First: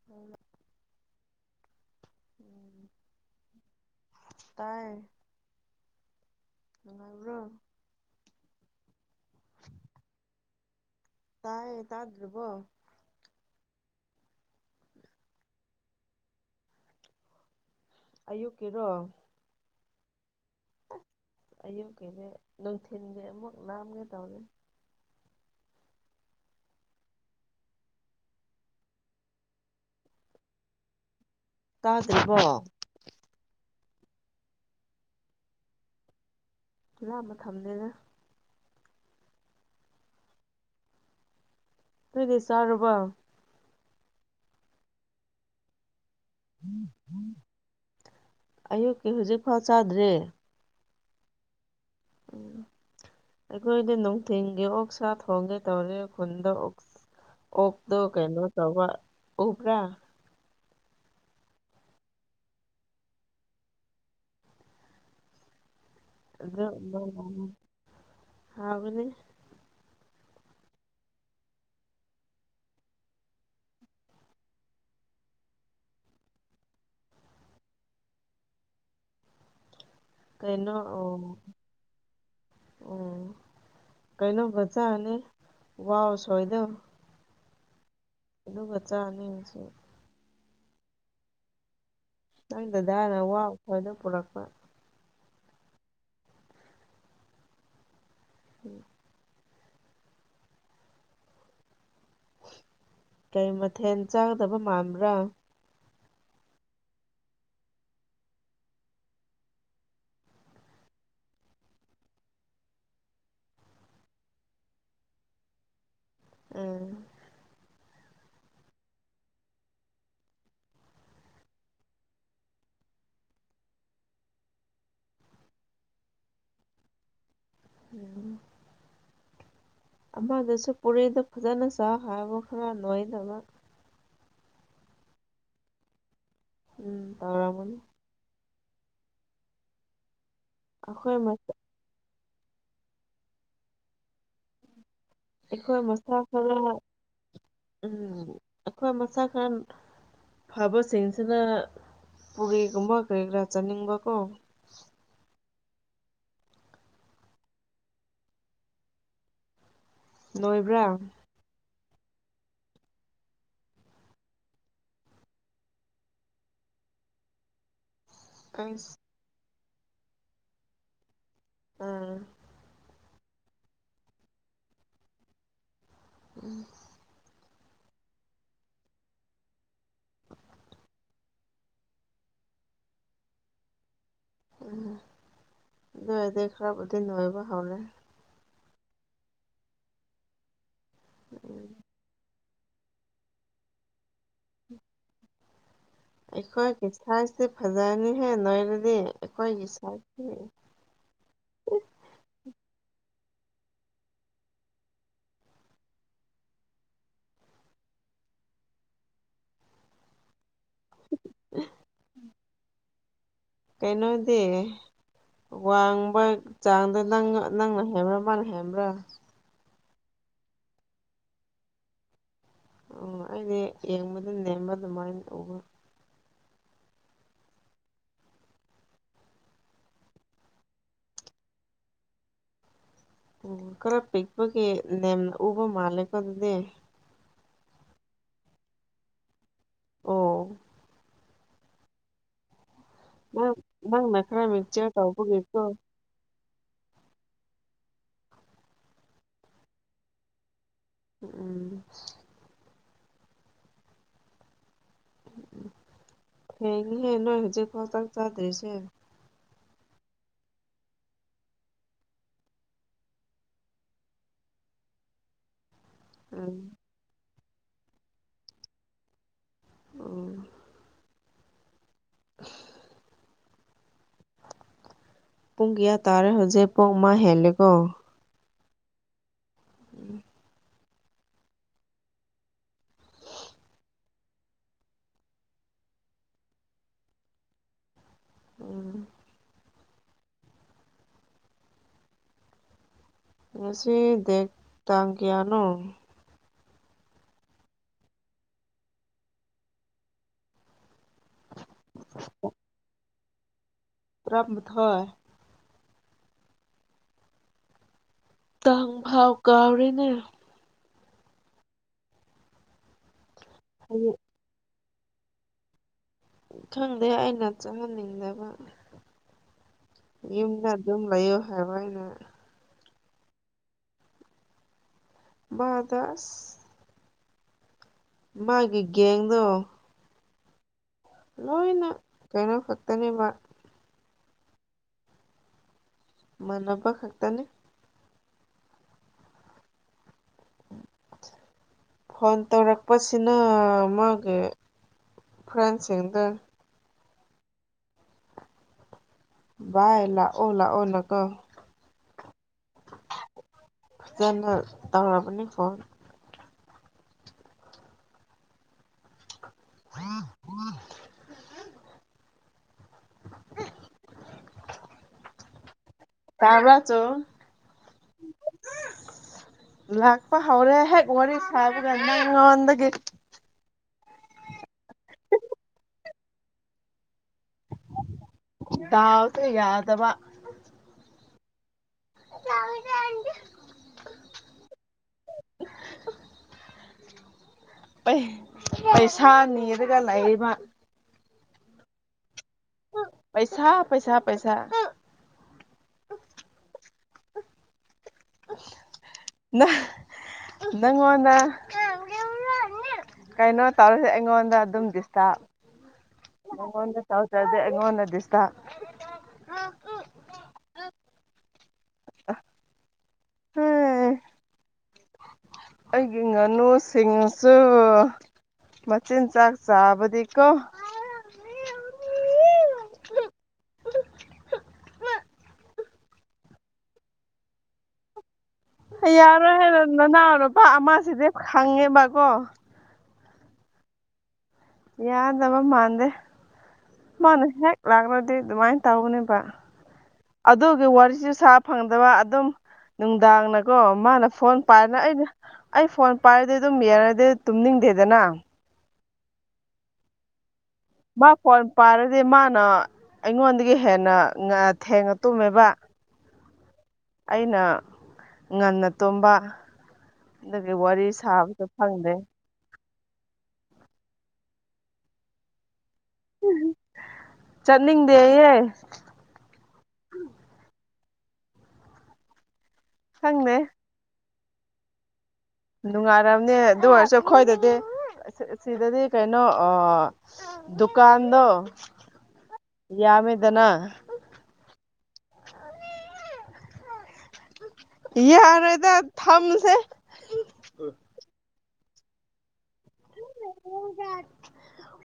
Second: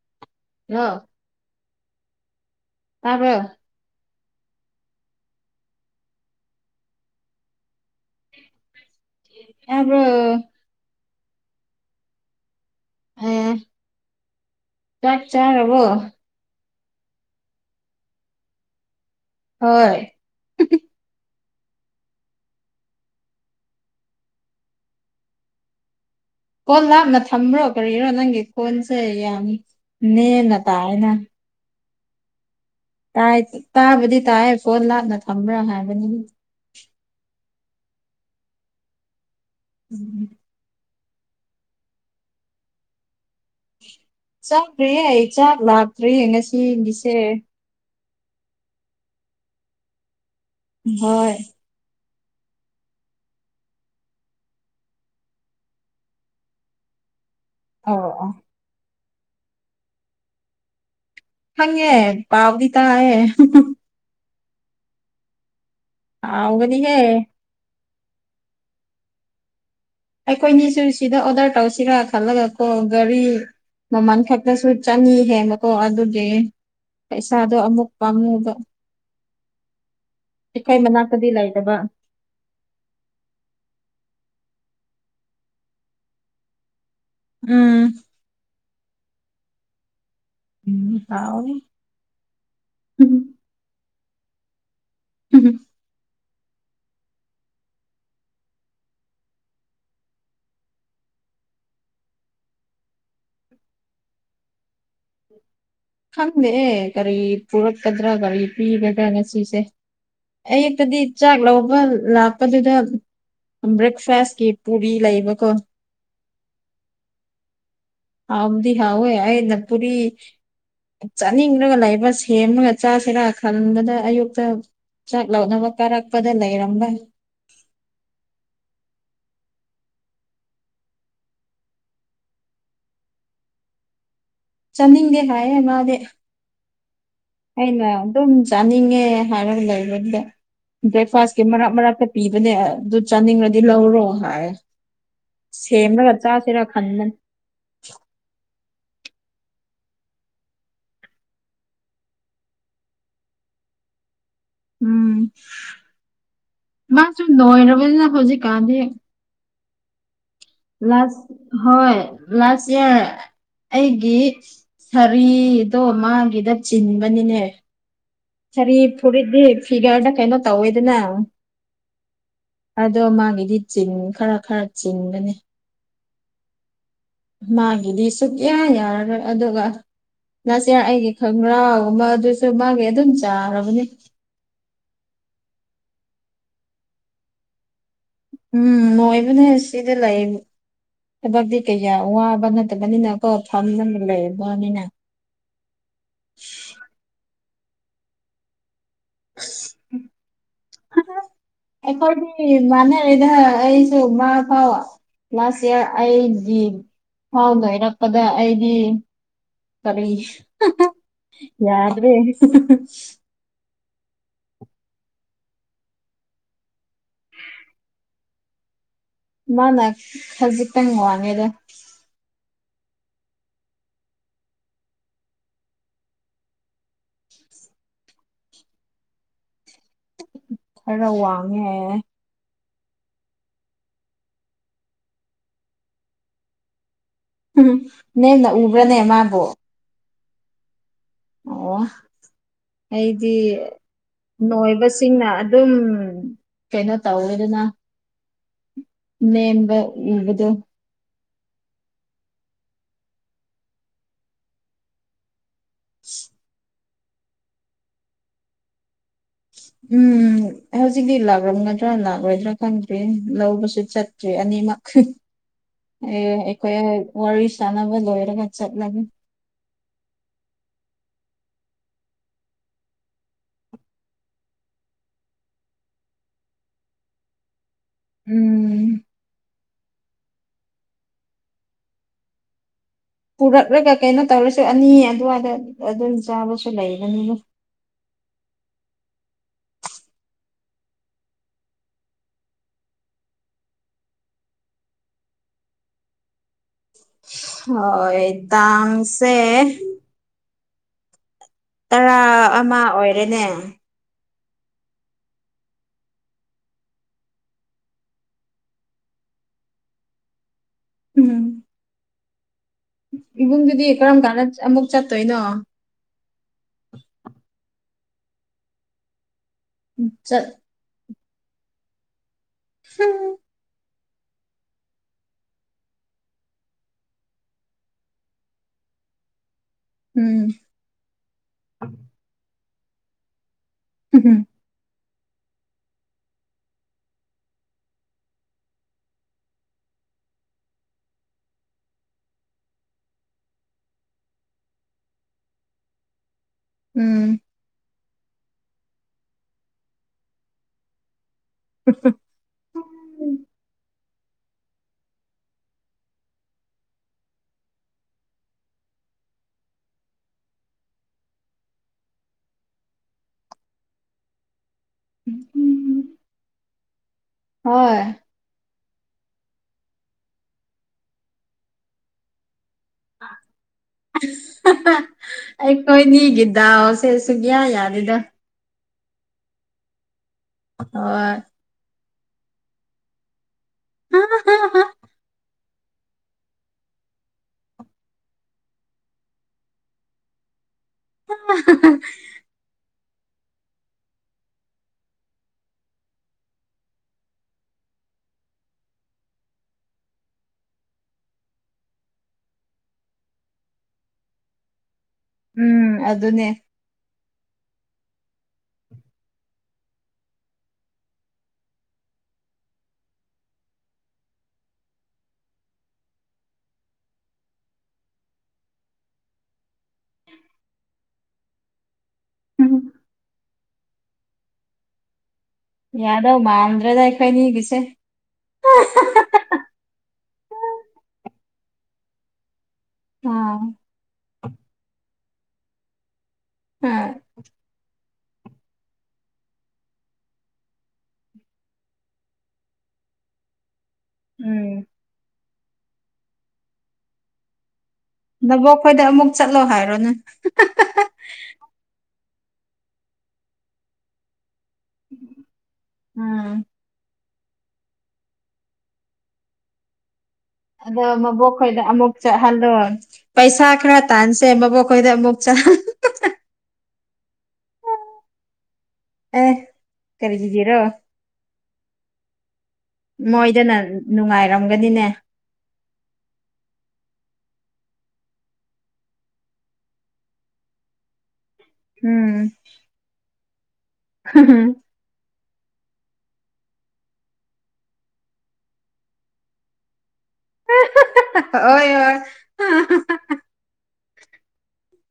[unintelligible] ꯂꯣ ꯎꯝ ꯇꯥꯕ꯭ꯔꯣ ꯇꯥꯏ ꯅꯨꯡꯉꯥꯏꯕ꯭ꯔꯣ ꯇꯥꯕ꯭ꯔꯣ ꯇꯥꯏꯌꯦ ꯇꯥꯗ꯭ꯔꯤꯕꯣ ꯐꯦ ꯆꯥꯛ ꯆꯥꯔꯕꯣ ꯑꯌꯨꯛꯀꯤꯔꯣ ꯍꯣꯏ ꯑꯦ ꯑꯌꯨꯛꯀꯤꯗꯤ ꯅꯨꯡꯊꯤꯜꯒꯤ ꯑꯃꯨꯛ ꯂꯥꯝꯒꯦꯗꯧꯔꯦ ꯀꯣꯜ ꯂꯥꯞꯅ ꯊꯝꯕ꯭ꯔꯣ ꯀꯔꯤꯔꯣ ꯅꯪꯒꯤ ꯐꯣꯟꯁꯦ ꯌꯥꯝ ꯅꯦꯝꯅ ꯇꯥꯌꯦꯅ ꯇꯥꯗ꯭ꯔꯤꯕꯣ ꯇꯥꯏ ꯇꯥꯕꯨꯗꯤ ꯇꯥꯏꯌꯦ ꯀꯣꯜ ꯂꯥꯞꯅ ꯊꯝꯕ꯭ꯔꯥ ꯍꯥꯏꯕꯅꯤ ꯂꯥꯞꯅ ꯊꯝꯗꯦꯗ ꯎꯝ ꯅꯣꯏꯗꯤ ꯆꯥꯔꯕꯣ ꯆꯥꯗ꯭ꯔꯤꯌꯦ ꯆꯥꯛ ꯂꯥꯛꯇ꯭ꯔꯤꯌꯦ ꯉꯁꯤꯒꯤꯁꯦ ꯑꯌꯨꯛꯀꯤ ꯍꯨꯖꯤꯛꯐꯥꯎ ꯆꯥꯗ꯭ꯔꯤ ꯎꯝꯍꯣꯏ ꯎꯝ ꯑꯩꯈꯣꯏꯗꯤ ꯅꯨꯡꯊꯤꯟꯒꯤ ꯑꯣꯛ ꯁꯥꯥ ꯊꯣꯡꯒꯦ ꯇꯧꯔꯦ ꯈꯨꯟꯗꯥ ꯑꯣꯛ ꯑꯣꯛꯇꯣ ꯑꯣ ꯑꯣ ꯀꯩꯅꯣ ꯇꯧꯕ ꯎꯕ꯭ꯔꯥ ꯈꯪꯉꯦ ꯄꯥꯎꯗꯤ ꯇꯥꯏꯌꯦ ꯍꯧꯒꯥꯅꯤꯍꯦ ꯍꯥꯎꯕꯅꯦ ꯑꯩꯈꯣꯏꯅꯤꯁꯨ ꯁꯤꯗ ꯑꯣꯗꯔ ꯇꯧꯁꯤꯔꯥ ꯈꯜꯂꯒꯥ ꯀꯣ ꯒꯥꯔꯤ ꯃꯃꯜ ꯈꯛꯇꯁꯨ ꯆꯥꯅꯤ ꯍꯦꯟꯕꯀꯣ ꯑꯗꯨꯒꯤ ꯄꯩꯁꯥꯗꯣ ꯑꯃꯨꯛ ꯄꯥꯝꯃꯨꯕ ꯀꯩꯅꯣ ꯑꯩꯈꯣꯏ ꯃꯅꯥꯛꯇꯥꯗꯤ ꯂꯩꯇꯕ ꯑꯣ ꯀꯩꯅꯣꯒꯥ ꯆꯥꯔꯅꯤ ꯋꯥ ꯎꯁꯣꯏꯗꯣ ꯎꯝ ꯑꯗꯨꯒꯥ ꯆꯥꯅꯤ ꯉꯁꯤ ꯃꯤꯃꯤ ꯍꯥꯎꯅꯤ ꯅꯪ ꯗꯗꯥꯅ ꯋꯥ ꯎꯁꯣꯏꯗꯣ ꯄꯨꯔꯛꯄ [unintelligible] ꯎꯝ ꯀꯩ ꯃꯊꯦꯜ ꯆꯥꯒꯗꯕ ꯃꯥꯟꯕ꯭ꯔꯥ ꯈꯪꯗꯦꯑꯦ ꯀꯔꯤ ꯄꯨꯔꯛꯀꯗ꯭ꯔꯥ ꯀꯔꯤ ꯄꯤꯒꯗ꯭ꯔꯥ ꯉꯁꯤꯁꯦ ꯑꯌꯨꯛꯇꯥꯗꯤ ꯆꯥꯛ ꯂꯧꯕ ꯂꯥꯛꯄꯗꯨꯗꯥ ꯕ꯭ꯔꯦꯛꯐꯥꯁꯀꯤ ꯄꯨꯔꯤ ꯂꯩꯕꯀꯣ ꯎꯝ ꯍꯥꯎꯗꯤ ꯍꯥꯎꯋꯦ ꯑꯩꯅ ꯄꯨꯨꯔꯤ ꯆꯥꯅꯤꯡꯔꯒꯥ ꯂꯩꯕ ꯁꯦꯝꯔꯒꯥ ꯆꯥꯁꯤꯔꯥ ꯈꯟꯕꯗ ꯑꯌꯨꯛꯇꯥ ꯆꯥꯛ ꯂꯧꯠꯅꯕ ꯀꯥꯔꯛꯄꯗ ꯂꯩꯔꯝꯕ ꯎꯝ ꯑꯃꯗꯨꯁꯨ ꯄꯨꯔꯤꯗꯣ ꯐꯖꯅ ꯆꯥꯎ ꯍꯥꯏꯕ ꯈꯔ ꯂꯣꯏꯅꯃꯛ ꯆꯥꯅꯤꯡꯗꯦ ꯍꯥꯏꯌꯦ ꯃꯥꯗꯤ ꯎꯝ ꯇꯧꯔꯝꯒꯅꯤ ꯑꯩꯅ ꯑꯗꯨꯝ ꯆꯥꯅꯤꯡꯉꯦ ꯍꯥꯏꯔꯒ ꯂꯩꯕꯗꯨꯗ ꯑꯩꯈꯣꯏ ꯕ꯭ꯔꯦꯛꯐꯥꯁꯀꯤ ꯃꯔꯛ ꯃꯔꯛꯇ ꯄꯤꯕꯅꯦ ꯑꯗꯨ ꯆꯥꯅꯤꯡꯔꯗꯤ ꯂꯧꯔꯣ ꯍꯥꯏ꯫ ꯑꯩꯈꯣꯏ ꯁꯦꯝꯔꯒ ꯃꯁꯥ ꯈꯔ ꯆꯥꯁꯤꯔ ꯈꯟꯕꯅꯤ꯫ ꯎꯝ ꯑꯩꯈꯣꯏ ꯃꯁꯥ ꯈꯟ ꯐꯕꯁꯤꯡꯁꯤꯅ ꯄꯨꯔꯤꯒꯨꯝꯕ ꯀꯔꯤ ꯀꯔꯥ ꯆꯥꯅꯤꯡꯕꯀꯣ ꯎꯝ ꯃꯥꯁꯨ ꯅꯣꯏꯔꯕꯅꯤꯅ ꯍꯧꯖꯤꯛ ꯀꯥꯟꯗꯤ ꯅꯣꯏꯕ꯭ꯔꯥ ꯂꯥꯁ ꯍꯣꯏ ꯂꯥꯁ ꯏꯌꯥꯔ ꯑꯩꯒꯤ ꯁꯥꯔꯤꯗꯣ ꯃꯥꯒꯤꯗ ꯆꯤꯟꯕꯅꯤꯅꯦ꯫ ꯁꯔꯤ ꯑꯁ ꯐꯨꯔꯤꯠꯇꯤ ꯐꯤꯒꯔꯗ ꯀꯩꯅꯣ ꯇꯧꯋꯦꯗꯅ ꯎꯝ ꯑꯗꯣ ꯃꯥꯒꯤꯗꯤ ꯆꯤꯟ ꯈꯔ ꯈꯔ ꯆꯤꯟꯕꯅꯤ꯫ [unintelligible] ꯃꯥꯒꯤꯗꯤ ꯁꯨꯛꯌꯥ ꯌꯥꯔꯔꯣꯏ ꯑꯗꯨꯒ ꯂꯥꯁ ꯏꯌꯔ ꯑꯩꯒꯤ ꯈꯪꯒ꯭ꯔꯥꯎꯒꯨꯝꯕ ꯑꯗꯨꯁꯨ ꯃꯥꯒꯤ ꯑꯗꯨꯝ ꯆꯥꯔꯕꯅꯤ꯫ ꯎꯝ ꯑꯗꯨ ꯑꯣꯢꯗꯤ ꯈꯔꯕꯨꯗꯤ ꯅꯣꯏꯕ ꯍꯧꯔꯦ꯫ ꯎꯝ ꯅꯣꯏꯕꯅꯦ ꯁꯤꯗ ꯂꯩ ꯊꯕꯛꯇꯤ ꯀꯩꯌꯥ ꯋꯥꯕ ꯅꯠ ꯇꯕꯅꯤꯀꯣ ꯐꯝꯖꯜꯂ [unintelligible] ꯑꯩꯈꯣꯏꯒꯤ ꯁꯥꯏꯁꯇꯤ ꯐꯖꯔꯅꯤꯍꯦ ꯅꯣꯏꯔꯗꯤ ꯑꯩꯈꯣꯏꯒꯤ ꯁꯥꯏꯁꯇꯤ [inaudible] ꯑꯩꯈꯣꯏꯗꯤ ꯃꯥꯟꯅꯔꯦꯗ ꯑꯩꯁꯨ ꯃꯥ ꯐꯥꯎ ꯂꯥꯁ ꯏꯌꯥꯔ ꯑꯩꯗꯤ [unintelligible] ꯂꯣꯏꯔꯛꯄꯗ ꯑꯩꯗꯤ ꯀꯔꯤ ꯌꯥꯗ꯭ꯔꯦ ꯀꯩꯅꯣꯗꯤ ꯋꯥꯡꯕ ꯆꯥꯡꯗ ꯅꯪ ꯅꯪꯅ ꯍꯦꯟꯕ꯭ꯔꯥ ꯃꯥꯅ ꯍꯦꯟꯕ꯭ꯔꯥ? ꯃꯥꯅ ꯈꯖꯤꯛꯇꯪ ꯋꯥꯡꯉꯦꯗ꯫ ꯑꯣ ꯑꯩꯗꯤ ꯌꯦꯡꯕꯗ ꯅꯦꯝꯕ ꯑꯗꯨꯃꯥꯏꯅ ꯇꯧꯕ꯫ ꯈꯔ ꯋꯥꯡꯉꯦ ꯎꯝ ꯈꯔ ꯄꯤꯛꯄꯒꯤ ꯅꯦꯝꯅ ꯎꯕ ꯃꯥꯜꯂꯦꯀꯣ ꯑꯗꯨꯗꯤ꯫ ꯎꯝ ꯅꯦꯝꯅ ꯎꯕ꯭ꯔꯅꯦ ꯃꯥꯕꯨ? ꯑꯣ ꯑꯣ ꯑꯩꯗꯤ ꯅꯪ ꯅꯪꯅ ꯈꯔ ꯃꯤꯛꯆꯔ ꯅꯣꯏꯕꯁꯤꯡꯅ ꯇꯧꯕꯒꯤꯀꯣ ꯑꯗꯨꯝ ꯀꯩꯅꯣ ꯇꯧꯋꯤꯗꯅ ꯅꯦꯝꯕ ꯎꯕꯗꯣ ꯎꯝ [unintelligible] ꯊꯦꯡꯉꯤꯍꯦ ꯅꯣꯏ ꯍꯨꯖꯤꯛ ꯐꯥꯎ ꯆꯥꯛꯆꯥꯗ꯭ꯔꯤꯁꯦ ꯎꯝ ꯍꯧꯖꯤꯛꯇꯤ ꯂꯥꯛꯂꯝꯒꯗ꯭ꯔꯥ ꯂꯥꯛꯂꯣꯏꯗ꯭ꯔꯥ ꯈꯪꯗꯦ ꯂꯧꯕꯁꯨ ꯆꯠ ꯇ꯭ꯔꯦ ꯑꯅꯤꯃꯛ [inaudible] ꯑꯦ ꯎꯝ ꯑꯩꯈꯣꯏ ꯋꯥꯔꯤ ꯏꯁꯟꯅꯕ ꯂꯣꯏꯔꯒ ꯆꯠꯂꯅꯤ꯫ ꯎꯝ [unintelligible] ꯄꯨꯡ ꯀꯌꯥ ꯇꯥꯔꯦ ꯍꯧꯖꯤꯛ ꯄꯨꯡ ꯑꯃ ꯍꯦꯜꯂꯦꯀꯣ ꯎꯝ [inaudible] ꯄꯨꯔꯛꯂꯒ ꯀꯩꯅꯣ ꯇꯧꯔꯁꯦ ꯑꯅꯤ ꯑꯗꯨꯋꯥꯏꯗ ꯑꯗꯨꯝ ꯆꯥꯕꯁꯨ ꯂꯩꯕꯅꯤꯅ [inaudible] ꯉꯁꯤ ꯗꯦꯠ ꯇꯥꯡ ꯀꯌꯥꯅꯣ [unintelligible] ꯇꯥꯡꯁꯦ ꯇꯔꯥ ꯑꯃ ꯑꯣꯏꯔꯦꯅꯦ ꯇꯔꯥꯃꯊꯣꯏ ꯇꯥꯡꯐꯥꯎ ꯀꯥꯎꯔꯦꯅꯦ ꯎꯝ ꯏꯕꯨꯡꯗꯨꯗꯤ ꯀꯔꯝ ꯀꯥꯟꯗ ꯑꯃꯨꯛ ꯆꯠꯇꯣꯏꯅꯣ ꯈꯪꯗꯦ ꯑꯩꯅ ꯆꯡꯍꯟꯅꯤꯡꯗꯕ ꯆꯠ ꯌꯨꯝꯗ ꯗꯨꯝ ꯂꯩꯌꯣ ꯍꯥꯏꯕ ꯑꯩꯅ ꯍꯨꯝ [unintelligible] ꯃꯥꯒꯤ ꯒꯦꯡꯗꯣ ꯎꯝ ꯂꯣꯏꯅ ꯀꯩꯅꯣ ꯈꯛꯇꯅꯦꯕ ꯍꯝꯎꯝ ꯃꯥꯅꯕ ꯈꯛꯇꯅꯦ ꯐꯣꯟ ꯇꯧꯔꯛꯄꯁꯤꯅꯥ ꯃꯥꯒ ꯐ꯭ꯔꯦꯟꯁꯤꯡꯗꯣ ꯎꯝ ꯚꯥꯏ ꯂꯥꯛꯑꯣ ꯂꯥꯛꯑꯣꯅꯀꯣ [unintelligible] ꯐꯖꯅ ꯇꯧꯔꯕꯅꯤ ꯐꯣꯟ [unintelligible] [unintelligible] ꯇꯥꯕ꯭ꯔꯥ ꯆꯣ ꯍꯣꯏ ꯂꯥꯛꯄ ꯍꯧꯔꯦ ꯍꯦꯛ ꯋꯥꯔꯤ ꯁꯥꯕꯒ ꯅꯪꯉꯣꯟꯗꯒꯤ [unintelligible] ꯑꯩꯈꯣꯏꯅꯤꯒꯤ ꯗꯥꯎꯁꯦ ꯁꯨꯛꯌꯥ ꯌꯥꯗꯦꯗ ꯗꯥꯎꯁꯨ ꯌꯥꯗꯕ ꯍꯣꯏ [unintelligible] ꯍꯥ ꯍꯥ ꯍꯥ [inaudible] ꯄꯩ ꯄꯩꯁꯥ ꯅꯤꯔꯒ ꯂꯩꯔꯤꯕ [unintelligible] ꯄꯩꯁꯥ ꯄꯩꯁꯥ ꯄꯩꯁꯥ ꯅꯥ ꯅꯪꯉꯣꯟꯗ [unintelligible] ꯀꯩꯅꯣ ꯇꯧꯔꯁꯦ ꯑꯩꯉꯣꯟꯗ ꯑꯗꯨꯝ ꯗꯤꯁꯇꯥꯔꯕ ꯎꯝ ꯑꯗꯨꯅꯦ ꯃꯉꯣꯟꯗ ꯇꯧꯗ꯭ꯔꯗꯤ ꯑꯩꯉꯣꯟꯗ ꯗꯤꯁꯇ ꯑꯥ ꯍꯥꯏ ꯑꯩꯒꯤ ꯉꯥꯅꯨꯁꯤꯡꯁꯨ ꯃꯆꯤꯟꯖꯥꯛ ꯆꯥꯕꯗꯤ ꯀꯣ ꯎꯝ ꯌꯥꯗꯧ ꯃꯥꯟꯗ꯭ꯔꯦꯗ ꯑꯈꯣꯏꯅꯤꯒꯤꯁꯦ [unintelligible] ꯌꯥꯔꯣꯏ ꯍꯥꯏꯕ ꯅꯅꯥꯎ ꯅꯨꯄꯥ ꯑꯃꯥꯁꯤꯗꯤ ꯈꯪꯉꯦꯕꯀꯣ ꯎꯝ ꯌꯥꯗꯕ ꯃꯥꯟꯗꯦ ꯎꯝ ꯃꯅ ꯍꯦꯛ ꯂꯥꯛꯔꯗꯤ ꯑꯗꯨꯃꯥꯏꯟ ꯇꯧꯕꯅꯦꯕ ꯑꯗꯨꯒꯤ ꯋꯥꯔꯤꯁꯨ ꯁꯥ ꯐꯪꯗꯕ ꯑꯗꯨꯝ ꯅꯨꯡꯗꯥꯡꯅ ꯀꯣ ꯃꯥꯅ ꯐꯣꯟ ꯎꯝ ꯄꯥꯏꯅ ꯑꯩꯗꯤ ꯑꯩ ꯐꯣꯟ ꯄꯥꯏꯔꯗꯤ ꯑꯗꯨꯝ ꯌꯦꯡꯔꯗꯤ ꯇꯨꯝꯅꯤꯡꯗꯦꯗꯅ ꯅꯕꯣꯛ ꯈꯣꯏꯗ ꯑꯃꯨꯛ ꯆꯠꯂꯣ ꯍꯥꯏꯔꯣꯅꯦ ꯍꯥꯍꯥ ꯃꯥ ꯐꯣꯟ ꯄꯥꯔꯗꯤ ꯃꯥꯅ ꯑꯩꯉꯣꯟꯗꯒꯤ ꯍꯦꯟꯅ ꯉꯥ ꯊꯦꯡꯅ ꯇꯨꯝꯃꯦꯕ ꯎꯝ ꯑꯩꯅ ꯉꯟꯅ ꯇꯨꯝꯕ ꯑꯗꯨꯒꯤ ꯋꯥꯔꯤ ꯁꯥꯕꯖꯨ ꯐꯪꯗꯦ ꯈꯜꯂꯣ ꯄꯩꯁꯥ ꯈꯔ ꯇꯥꯟꯁꯦ ꯕꯕꯣꯛ ꯈꯣꯏꯗ ꯑꯃꯨꯛ ꯆꯠ [unintelligible] ꯆꯠꯅꯤꯡꯗꯦꯌꯦ ꯑꯦ ꯀꯔꯤꯒꯤꯔꯣ ꯈꯪꯗꯦ ꯃꯣꯏꯗꯅ ꯅꯨꯡꯉꯥꯏꯔꯝꯒꯅꯤꯅꯦ ꯅꯨꯡꯉꯥꯏꯔꯝꯅꯤ ꯑꯗꯨ ꯑꯣꯏꯔꯁꯨ ꯈꯣꯏꯗꯗꯤ ꯁꯤꯗꯗꯤ ꯀꯩꯅꯣ ꯑꯥ ꯗꯨꯀꯥꯟꯗꯣ ꯎꯝ ꯌꯥꯝꯃꯦꯗꯅ ꯍꯨꯝ ꯍꯨꯝ ꯌꯥꯔꯣꯏꯗ ꯊꯝꯖꯦ ꯍꯥ ꯍꯥ ꯍꯥ ꯍꯥ ꯍꯣꯏ ꯍꯣꯏ [unintelligible]